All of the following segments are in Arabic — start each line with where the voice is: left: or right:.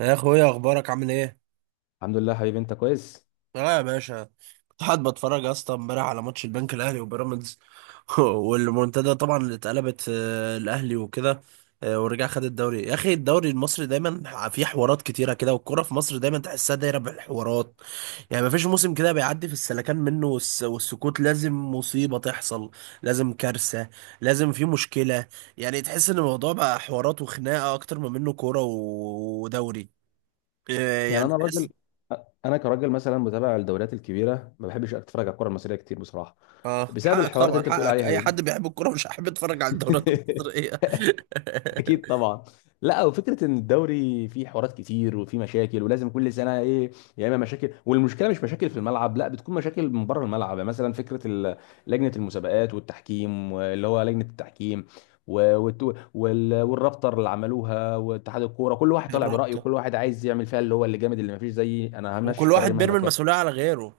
right: يا اخويا، اخبارك عامل ايه؟
left: الحمد لله حبيبي انت كويس.
right: اه يا باشا. كنت قاعد بتفرج يا اسطى امبارح على ماتش البنك الاهلي وبيراميدز. والمنتدى طبعا اللي اتقلبت الاهلي وكده. آه، ورجع خد الدوري يا اخي، الدوري المصري دايما فيه حوارات كتيره كده، والكوره في مصر دايما تحسها دايره بالحوارات. يعني مفيش موسم كده بيعدي في السلكان منه، والسكوت لازم مصيبه تحصل. لازم كارثه. لازم في مشكله. يعني تحس ان الموضوع بقى حوارات وخناقه اكتر ما منه كوره ودوري. آه،
left: يعني
right: يعني.
left: انا راجل انا كراجل مثلا متابع للدوريات الكبيره، ما بحبش اتفرج على الكره المصريه كتير بصراحه،
right: اه،
left: بسبب
right: حقك
left: الحوارات اللي
right: طبعا،
left: انت بتقول
right: حقك
left: عليها
right: اي
left: دي.
right: حد بيحب الكوره مش هيحب يتفرج على الدوريات المصريه.
left: اكيد طبعا. لا، وفكره ان الدوري فيه حوارات كتير وفيه مشاكل، ولازم كل سنه ايه؟ يا اما مشاكل، والمشكله مش مشاكل في الملعب، لا بتكون مشاكل من بره الملعب. يعني مثلا لجنه المسابقات والتحكيم اللي هو لجنه التحكيم، والرابطه اللي عملوها واتحاد الكوره، كل واحد طالع برايه
right: الرابطه،
left: وكل واحد عايز يعمل فيها اللي هو اللي جامد، اللي ما فيش زيي انا، همشي
right: وكل
left: قراري
right: واحد
left: مهما
right: بيرمي
left: كان.
right: المسؤوليه على غيره.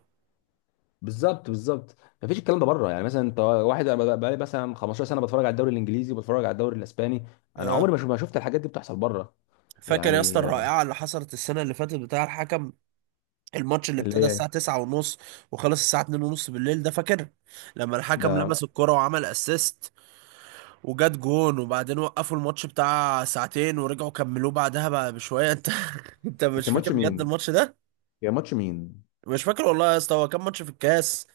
left: بالظبط بالظبط. مفيش الكلام ده بره، يعني مثلا انت واحد انا بقى لي مثلا 15 سنه بتفرج على الدوري الانجليزي وبتفرج على الدوري الاسباني. انا
right: اه،
left: عمري ما شفت الحاجات دي بتحصل بره.
right: فاكر يا اسطى
left: يعني آه،
right: الرائعه اللي حصلت السنه اللي فاتت بتاع الحكم؟ الماتش اللي ابتدى
left: اللي هي
right: الساعه 9 ونص وخلص الساعه 2 ونص بالليل، ده فاكر؟ لما الحكم لمس
left: ده.
right: الكوره وعمل اسيست وجات جون، وبعدين وقفوا الماتش بتاع ساعتين ورجعوا كملوه بعدها بقى بشويه. انت، انت
left: ده
right: مش
left: كان
right: فاكر
left: ماتش
right: بجد
left: مين؟
right: الماتش؟
left: يا ماتش مين؟
right: مش فاكر والله يا اسطى، هو كان ماتش في الكاس.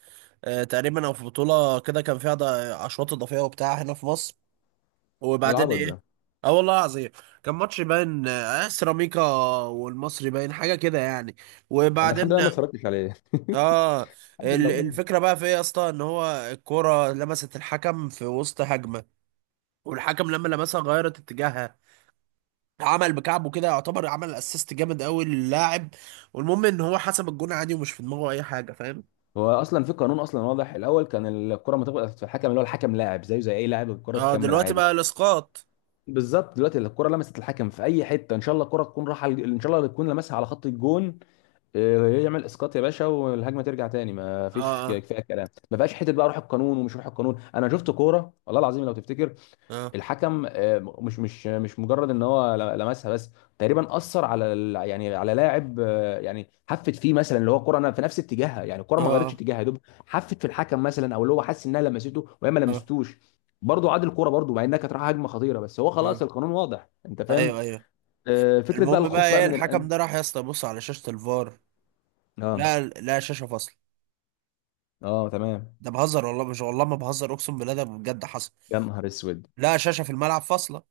right: تقريبا او في بطوله كده كان فيها اشواط اضافيه وبتاع هنا في مصر،
left: ايه
right: وبعدين
left: العبط
right: ايه.
left: ده؟
right: اه والله العظيم، كان ماتش باين سيراميكا والمصري، باين حاجه كده يعني.
left: انا الحمد
right: وبعدين
left: لله ما اتفرجتش عليه.
right: اه،
left: الحمد لله والله.
right: الفكره بقى في ايه يا اسطى؟ ان هو الكوره لمست الحكم في وسط هجمه، والحكم لما لمسها غيرت اتجاهها، عمل بكعبه كده، يعتبر عمل اسيست جامد قوي للاعب. والمهم ان هو حسب الجون عادي، ومش في دماغه اي حاجه، فاهم؟
left: هو اصلا في قانون اصلا واضح، الاول كان الكره ما تخبط في الحكم، اللي هو الحكم لاعب زيه زي اي لاعب، الكره
right: اه،
left: تكمل
right: دلوقتي
left: عادي.
right: بقى الاسقاط.
left: بالظبط، دلوقتي الكره لمست الحكم في اي حته، ان شاء الله الكره تكون راحه، ان شاء الله تكون لمسها على خط الجون، إيه، يعمل اسقاط يا باشا والهجمه ترجع تاني. ما
right: اه،
left: فيش
right: اه،
left: كفايه كلام، ما فيهاش حته بقى روح القانون ومش روح القانون. انا شفت كوره والله العظيم لو تفتكر،
right: اه،
left: الحكم مش مجرد ان هو لمسها بس، تقريبا اثر على يعني على لاعب، يعني حفت فيه مثلا، اللي هو الكوره انا في نفس اتجاهها، يعني الكوره
right: اه،
left: ما غيرتش
right: اه،
left: اتجاهها يا دوب، حفت في الحكم مثلا، او اللي هو حس انها لمسته وهي ما
right: اه.
left: لمستوش. برضه عاد الكوره برضه، مع انها كانت رايحه هجمه خطيره، بس هو
right: آه.
left: خلاص القانون واضح، انت فاهم؟
right: ايوه، ايوه.
left: فكره بقى
right: المهم بقى
left: الخوف بقى
right: ايه،
left: من
right: الحكم
left: الان.
right: ده راح يا اسطى يبص على شاشة الفار.
left: اه
right: لا لا، شاشة فاصلة.
left: اه تمام.
right: ده بهزر والله، مش والله ما بهزر، اقسم بالله ده بجد حصل.
left: يا نهار اسود.
right: لا، شاشة في الملعب فاصلة.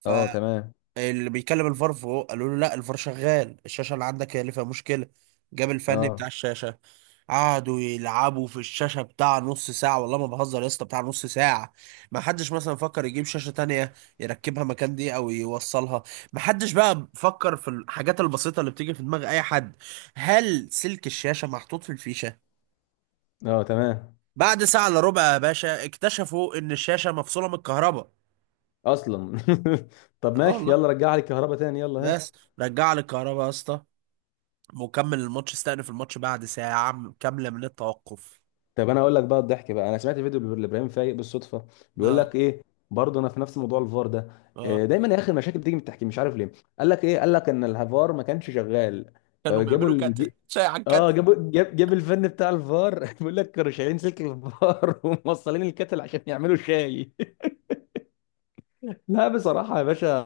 right: ف
left: اه تمام.
right: اللي بيكلم الفار فوق قالوا له لا، الفار شغال، الشاشه اللي عندك هي اللي فيها مشكله. جاب الفني
left: اه
right: بتاع الشاشه، قعدوا يلعبوا في الشاشه بتاع نص ساعه، والله ما بهزر يا اسطى، بتاع نص ساعه. ما حدش مثلا فكر يجيب شاشه تانية يركبها مكان دي او يوصلها. ما حدش بقى فكر في الحاجات البسيطه اللي بتيجي في دماغ اي حد، هل سلك الشاشه محطوط في الفيشه؟
left: اه تمام.
right: بعد ساعه الا ربع يا باشا، اكتشفوا ان الشاشه مفصوله من الكهرباء.
left: اصلا. طب
right: اه
left: ماشي،
right: والله.
left: يلا رجع لي الكهرباء تاني يلا ها.
right: بس، رجع لي الكهرباء يا اسطى، مكمل الماتش، استأنف الماتش بعد ساعة كاملة من التوقف.
left: طب انا اقول لك بقى الضحك بقى، انا سمعت فيديو لابراهيم فايق بالصدفه بيقول
right: اه،
left: لك ايه. برضه انا في نفس موضوع الفار ده،
right: اه.
left: دايما يا اخي المشاكل بتيجي من التحكيم، مش عارف ليه. قال لك ايه، قال لك ان الفار ما كانش شغال،
right: كانوا
left: فجابوا
right: بيعملوا
left: اللي
right: كاتل
left: بيجي.
right: شاي عن
left: اه
right: كاتل.
left: جابوا جاب الفن بتاع الفار، بيقول لك كانوا شايلين سلك الفار وموصلين الكتل عشان يعملوا شاي. لا بصراحة يا باشا،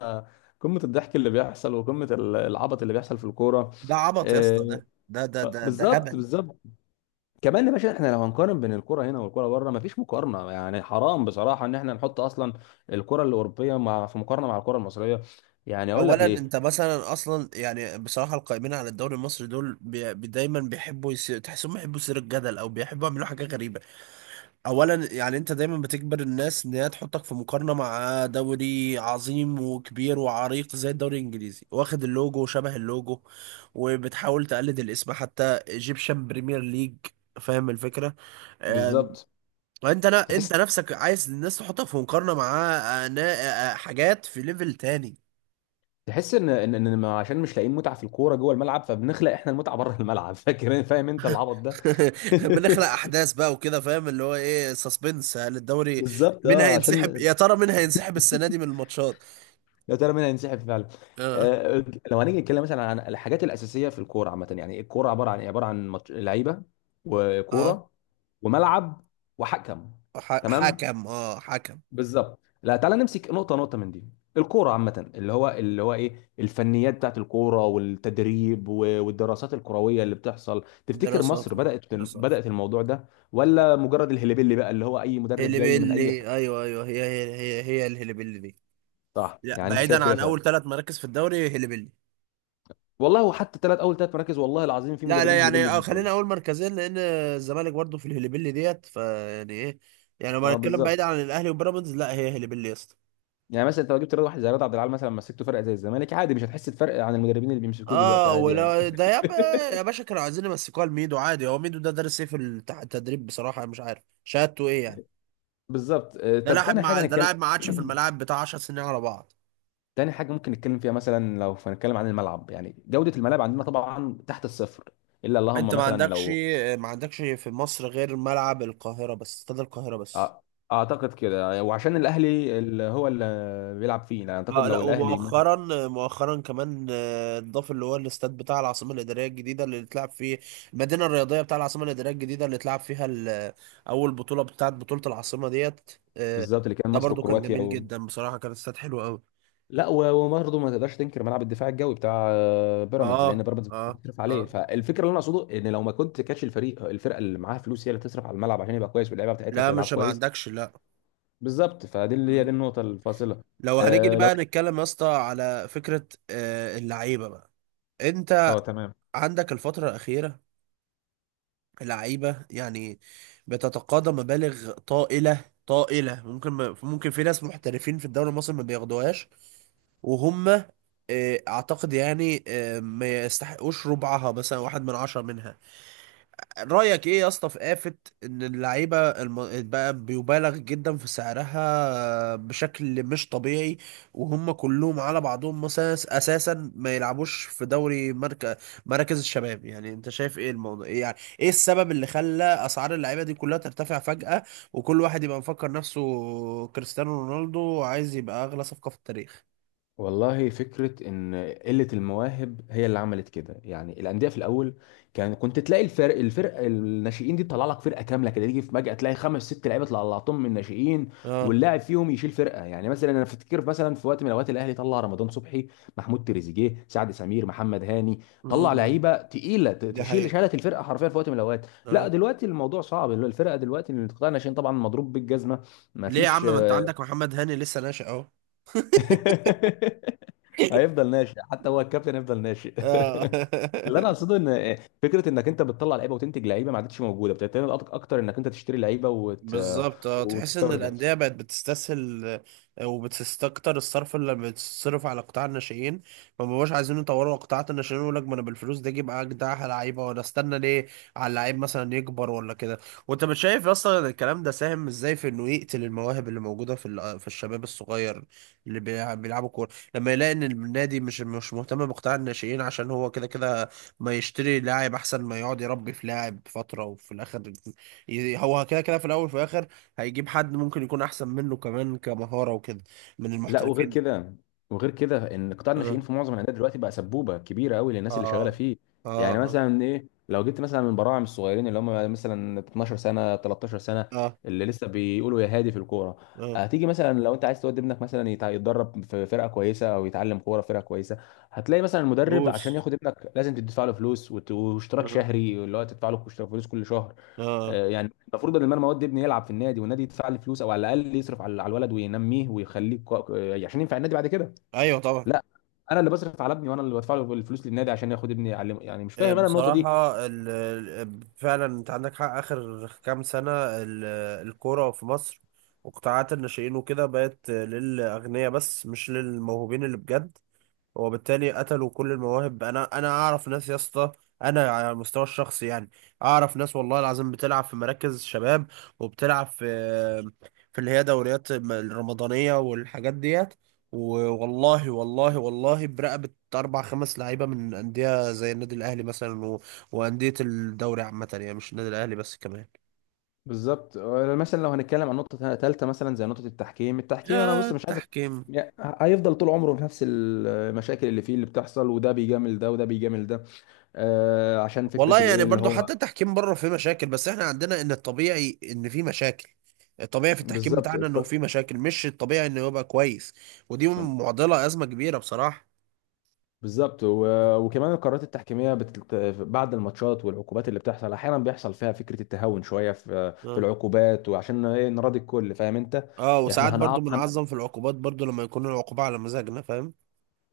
left: قمة الضحك اللي بيحصل وقمة العبط اللي بيحصل في الكورة.
right: ده عبط يا اسطى،
left: آه،
right: ده ده ده ده ده
left: بالظبط
right: هبل.
left: بالظبط. كمان يا باشا، احنا لو هنقارن بين الكرة هنا والكرة بره، مفيش مقارنة. يعني حرام بصراحة ان احنا نحط اصلا الكرة الأوروبية مع، في مقارنة مع الكرة المصرية. يعني اقول لك
right: اولا
left: ليه.
right: انت مثلا اصلا يعني بصراحه، القائمين على الدوري المصري دول دايما بيحبوا تحسهم بيحبوا يثيروا الجدل، او بيحبوا يعملوا حاجه غريبه. اولا يعني انت دايما بتجبر الناس ان هي تحطك في مقارنه مع دوري عظيم وكبير وعريق زي الدوري الانجليزي، واخد اللوجو وشبه اللوجو، وبتحاول تقلد الاسم حتى ايجيبشن بريمير ليج، فاهم الفكره؟ أم،
left: بالظبط.
right: وانت لا، انت
left: تحس
right: نفسك عايز الناس تحطك في مقارنه مع حاجات في ليفل تاني.
left: تحس ان ان إن ما- عشان مش لاقيين متعة في الكورة جوه الملعب، فبنخلق احنا المتعة بره الملعب. فاكر فاهم انت العبط ده.
right: بنخلق احداث بقى وكده، فاهم، اللي هو ايه سسبنس، هل الدوري
left: بالظبط
right: مين
left: اه
right: هينسحب؟
left: عشان.
right: يا ترى مين هينسحب السنه دي من الماتشات؟
left: يا ترى مين هينسحب فعلا.
right: اه،
left: آه، لو هنيجي نتكلم مثلا عن الحاجات الاساسيه في الكوره عامه، يعني الكوره عباره عن إيه؟ عباره عن لعيبه
right: اه،
left: وكوره وملعب وحكم. تمام.
right: حكم، حكم.
left: بالظبط، لا تعالى نمسك نقطه نقطه من دي. الكوره عامه، اللي هو ايه الفنيات بتاعت الكوره والتدريب والدراسات الكرويه اللي بتحصل. تفتكر
right: دراسات
left: مصر
right: اه
left: بدات
right: دراسات
left: بدات الموضوع ده، ولا مجرد الهليبيلي بقى، اللي هو اي مدرب جاي من اي
right: هيلبيلي،
left: حته؟
right: ايوه ايوه، هي الهيلبيلي دي.
left: صح،
right: لا،
left: يعني انت شايف
right: بعيدا
left: كده
right: عن
left: فعلا.
right: اول ثلاث مراكز في الدوري هيلبيلي.
left: والله، وحتى اول ثلاث مراكز والله العظيم في
right: لا لا
left: مدربين
right: يعني،
left: هلبيل بيجي
right: خلينا
left: والله.
right: اول مركزين، لان الزمالك برضه في الهيلبيلي ديت، فيعني ايه، يعني لما
left: اه
right: نتكلم بعيد
left: بالظبط.
right: عن الاهلي وبيراميدز، لا هي هيلبيلي يا اسطى.
left: يعني مثلا انت لو جبت رياض، واحد زي رياض عبد العال مثلا، مسكته فرقه زي الزمالك عادي، مش هتحس بفرق عن المدربين اللي بيمسكوه دلوقتي،
right: اه
left: عادي يعني.
right: ولا ده يا باشا، كانوا عايزين يمسكوها لميدو عادي، هو ميدو ده دارس ايه في التدريب؟ بصراحه أنا مش عارف شهادته ايه يعني.
left: بالظبط
right: ده
left: طب
right: لاعب
left: تاني
right: مع
left: حاجه
right: ده
left: نتكلم.
right: لاعب مع عادشه في الملاعب بتاع 10 سنين على بعض.
left: تاني حاجه ممكن نتكلم فيها مثلا، لو هنتكلم عن الملعب يعني جوده الملاعب عندنا طبعا تحت الصفر، الا
right: انت
left: اللهم
right: ما
left: مثلا
right: عندكش،
left: لو
right: ما عندكش في مصر غير ملعب القاهرة بس، استاد القاهرة بس.
left: آه، اعتقد كده، وعشان الاهلي اللي هو اللي بيلعب فيه، يعني اعتقد
right: اه، لا،
left: لو الاهلي مثلا.
right: ومؤخرا مؤخرا كمان اتضاف اللي هو الاستاد بتاع العاصمة الإدارية الجديدة اللي اتلعب فيه، المدينة الرياضية بتاع العاصمة الإدارية الجديدة اللي اتلعب فيها أول بطولة بتاعت بطولة العاصمة ديت. آه،
left: بالظبط، اللي كان
right: ده
left: مصر
right: برضو كان
left: وكرواتيا.
right: جميل جدا بصراحة، كان استاد حلو قوي.
left: لا، وبرضه ما تقدرش تنكر ملعب الدفاع الجوي بتاع بيراميدز، لان
right: اه،
left: بيراميدز
right: اه،
left: بتصرف عليه.
right: اه،
left: فالفكره اللي انا اقصده ان لو ما كنت كاتش الفريق، الفرقه اللي معاها فلوس هي اللي تصرف على الملعب عشان يبقى كويس واللعيبه بتاعتها
right: لا
left: تلعب
right: مش ما
left: كويس.
right: عندكش لا.
left: بالظبط فدي، اللي هي دي
right: مم.
left: النقطه الفاصله.
right: لو هنيجي
left: آه لو.
right: بقى نتكلم يا اسطى على فكرة اللعيبة بقى، انت
left: اه تمام.
right: عندك الفترة الأخيرة لعيبة يعني بتتقاضى مبالغ طائلة طائلة، ممكن ما ممكن في ناس محترفين في الدوري المصري ما بياخدوهاش، وهم اعتقد يعني ما يستحقوش ربعها، مثلا واحد من عشرة منها. رأيك ايه يا اسطى في آفة ان اللعيبة بقى بيبالغ جدا في سعرها بشكل مش طبيعي، وهم كلهم على بعضهم مثلا اساسا ما يلعبوش في دوري مراكز الشباب، يعني انت شايف ايه الموضوع، إيه يعني ايه السبب اللي خلى اسعار اللعيبة دي كلها ترتفع فجأة، وكل واحد يبقى مفكر نفسه كريستيانو رونالدو وعايز يبقى اغلى صفقة في التاريخ؟
left: والله فكرة إن قلة المواهب هي اللي عملت كده، يعني الأندية في الأول كان كنت تلاقي الفرق الناشئين دي تطلع لك فرقة كاملة كده، تيجي في فجأة تلاقي خمس ست لعيبة طلعتهم من الناشئين،
right: اه،
left: واللاعب فيهم يشيل فرقة. يعني مثلا أنا أفتكر مثلا في وقت من الأوقات الأهلي طلع رمضان صبحي، محمود تريزيجيه، سعد سمير، محمد هاني. طلع
right: امم،
left: لعيبة تقيلة، ت-
right: دي
left: تشيل
right: حقيقة.
left: شالت الفرقة حرفيا في وقت من الأوقات. لا
right: اه،
left: دلوقتي الموضوع صعب، الفرقة دلوقتي اللي طالع ناشئين طبعا مضروب بالجزمة.
right: ليه يا عم،
left: مفيش.
right: ما انت عندك محمد هاني لسه ناشئ اهو.
left: هيفضل ناشئ، حتى هو الكابتن هيفضل ناشئ.
right: اه.
left: اللي انا اقصده ان فكره انك انت بتطلع لعيبه وتنتج لعيبه ما عادتش موجوده، بتعتمد اكتر انك انت تشتري لعيبه
right: بالظبط. اه، تحس ان
left: وتستورد.
right: الانديه بقت بتستسهل وبتستكتر الصرف اللي بتصرف على قطاع الناشئين. ما بقوش عايزين يطوروا قطاعات الناشئين، يقول لك ما انا بالفلوس دي اجيب اجدع لعيبه، ولا استنى ليه على اللعيب مثلا يكبر ولا كده. وانت مش شايف اصلا الكلام ده ساهم ازاي في انه يقتل المواهب اللي موجوده في الشباب الصغير اللي بيلعبوا كوره، لما يلاقي ان النادي مش مهتم بقطاع الناشئين عشان هو كده كده، ما يشتري لاعب احسن ما يقعد يربي في لاعب فتره، وفي الاخر هو كده كده، في الاول وفي الاخر هيجيب حد ممكن يكون احسن منه كمان كمهارة وكده، من
left: لا وغير
right: المحترفين.
left: كده، ان قطاع الناشئين
right: اه،
left: في معظم الانديه دلوقتي بقى سبوبه كبيره قوي للناس اللي شغاله
right: اه،
left: فيه.
right: اه،
left: يعني
right: اه،
left: مثلا ايه، لو جبت مثلا من براعم الصغيرين اللي هم مثلا 12 سنه، 13 سنه،
right: اه،
left: اللي لسه بيقولوا يا هادي في الكوره،
right: آه،
left: هتيجي مثلا لو انت عايز تودي ابنك مثلا يتدرب في فرقه كويسه او يتعلم كوره في فرقه كويسه، هتلاقي مثلا المدرب عشان
right: فلوس،
left: ياخد ابنك لازم تدفع له فلوس واشتراك
right: اه،
left: شهري، اللي هو تدفع له اشتراك فلوس كل شهر.
right: اه،
left: يعني المفروض بدل ما المواد دي ابني يلعب في النادي والنادي يدفع لي فلوس، او على الاقل يصرف على الولد وينميه ويخليه عشان ينفع النادي بعد كده.
right: ايوه طبعا.
left: لا. انا اللي بصرف على ابني وانا اللي بدفع له الفلوس للنادي عشان ياخد ابني يعلمه. يعني مش
right: آه،
left: فاهم انا النقطه دي.
right: بصراحة فعلا انت عندك حق، اخر كام سنة ال... الكورة في مصر وقطاعات الناشئين وكده بقت للاغنياء بس، مش للموهوبين اللي بجد، وبالتالي قتلوا كل المواهب. انا اعرف ناس يا اسطى، انا على المستوى الشخصي يعني اعرف ناس والله العظيم بتلعب في مراكز شباب، وبتلعب في اللي هي دوريات الرمضانية والحاجات ديت، والله والله والله برقبة أربع خمس لعيبة من أندية زي النادي الأهلي مثلا وأندية الدوري عامة يعني، مش النادي الأهلي بس كمان.
left: بالظبط مثلا لو هنتكلم عن نقطه ثالثه مثلا زي نقطه التحكيم. التحكيم انا
right: يا
left: بص مش عايز
right: التحكيم،
left: يعني هيفضل طول عمره في نفس المشاكل اللي فيه اللي بتحصل، وده بيجامل ده وده بيجامل ده. آه عشان
right: والله
left: فكره
right: يعني
left: الايه اللي
right: برضو
left: هو.
right: حتى التحكيم بره فيه مشاكل، بس احنا عندنا ان الطبيعي ان فيه مشاكل، الطبيعي في التحكيم
left: بالظبط
right: بتاعنا انه فيه مشاكل، مش الطبيعي انه يبقى كويس. ودي معضلة، ازمة كبيرة بصراحة.
left: بالظبط وكمان القرارات التحكيميه بعد الماتشات والعقوبات اللي بتحصل احيانا، بيحصل فيها فكره التهاون شويه في
right: اه،
left: العقوبات، وعشان ايه؟ نراضي الكل، فاهم انت.
right: اه، وساعات
left: احنا
right: برضو
left: هنعاق هن...
right: بنعظم في العقوبات برضو لما يكون العقوبة على مزاجنا، فاهم؟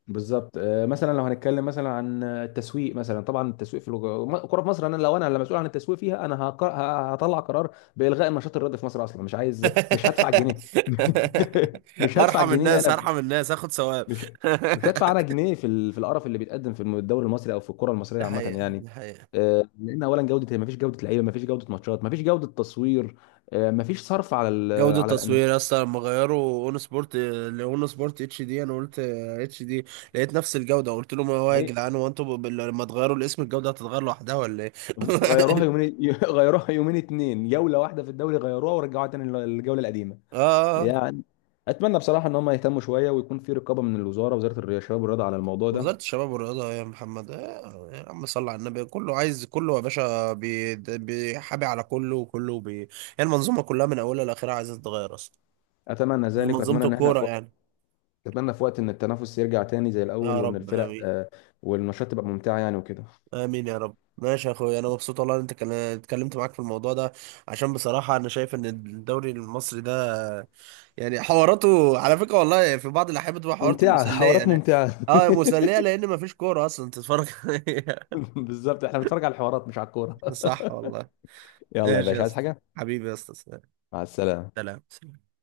left: بالظبط مثلا لو هنتكلم مثلا عن التسويق، مثلا طبعا التسويق في الكوره في مصر، انا لو انا اللي مسؤول عن التسويق فيها انا هطلع قرار بالغاء النشاط الرياضي في مصر اصلا، مش عايز، مش هدفع جنيه. مش هدفع
right: هرحم
left: جنيه
right: الناس،
left: انا،
right: هرحم الناس، هاخد ثواب.
left: مش مش هيدفع انا جنيه في في القرف اللي بيتقدم في الدوري المصري، او في الكره المصريه
right: ده
left: عامه
right: حقيقة،
left: يعني.
right: ده حقيقة.
left: لان اولا جوده، ما فيش جوده لعيبه، ما فيش جوده ماتشات، ما فيش جوده تصوير، ما فيش صرف على
right: جودة
left: على
right: تصوير يا
left: الانديه.
right: اسطى لما غيروا اون سبورت لاون سبورت اتش دي، انا قلت اتش دي، لقيت نفس الجودة، قلت لهم هو يا
left: يعني
right: جدعان، هو انتوا لما تغيروا الاسم الجودة هتتغير لوحدها ولا ايه؟
left: هم غيروها يومين، غيروها يومين اتنين، جوله واحده في الدوري، غيروها ورجعوها تاني للجوله القديمه.
right: اه، آه.
left: يعني اتمنى بصراحه ان هم يهتموا شويه ويكون في رقابه من الوزاره، وزاره الرياضه، الشباب والرياضه على الموضوع ده.
right: وزارة الشباب والرياضة يا محمد، آه يا عم صل على النبي، كله عايز كله يا باشا، بيحابي على كله، وكله يعني المنظومة كلها من أولها لآخرها عايزة تتغير أصلا،
left: اتمنى ذلك،
right: منظومة
left: واتمنى ان احنا
right: الكورة يعني.
left: اتمنى في وقت ان التنافس يرجع تاني زي الاول،
right: يا
left: وان
right: رب
left: الفرق
right: آمين.
left: والنشاط تبقى ممتعه يعني وكده.
right: امين يا رب. ماشي يا اخويا، انا مبسوط والله ان انت اتكلمت معاك في الموضوع ده، عشان بصراحه انا شايف ان الدوري المصري ده يعني حواراته على فكره والله في بعض الاحيان بتبقى حواراته
left: ممتعة،
right: مسليه،
left: حوارات
right: لا،
left: ممتعة.
right: اه مسليه لان مفيش كوره اصلا تتفرج عليها.
left: بالظبط، احنا بنتفرج على الحوارات مش على الكورة.
right: صح والله.
left: يلا يا
right: ماشي
left: باشا
right: يا
left: عايز
right: اسطى،
left: حاجة؟
right: حبيبي يا اسطى،
left: مع السلامة.
right: سلام. سلام.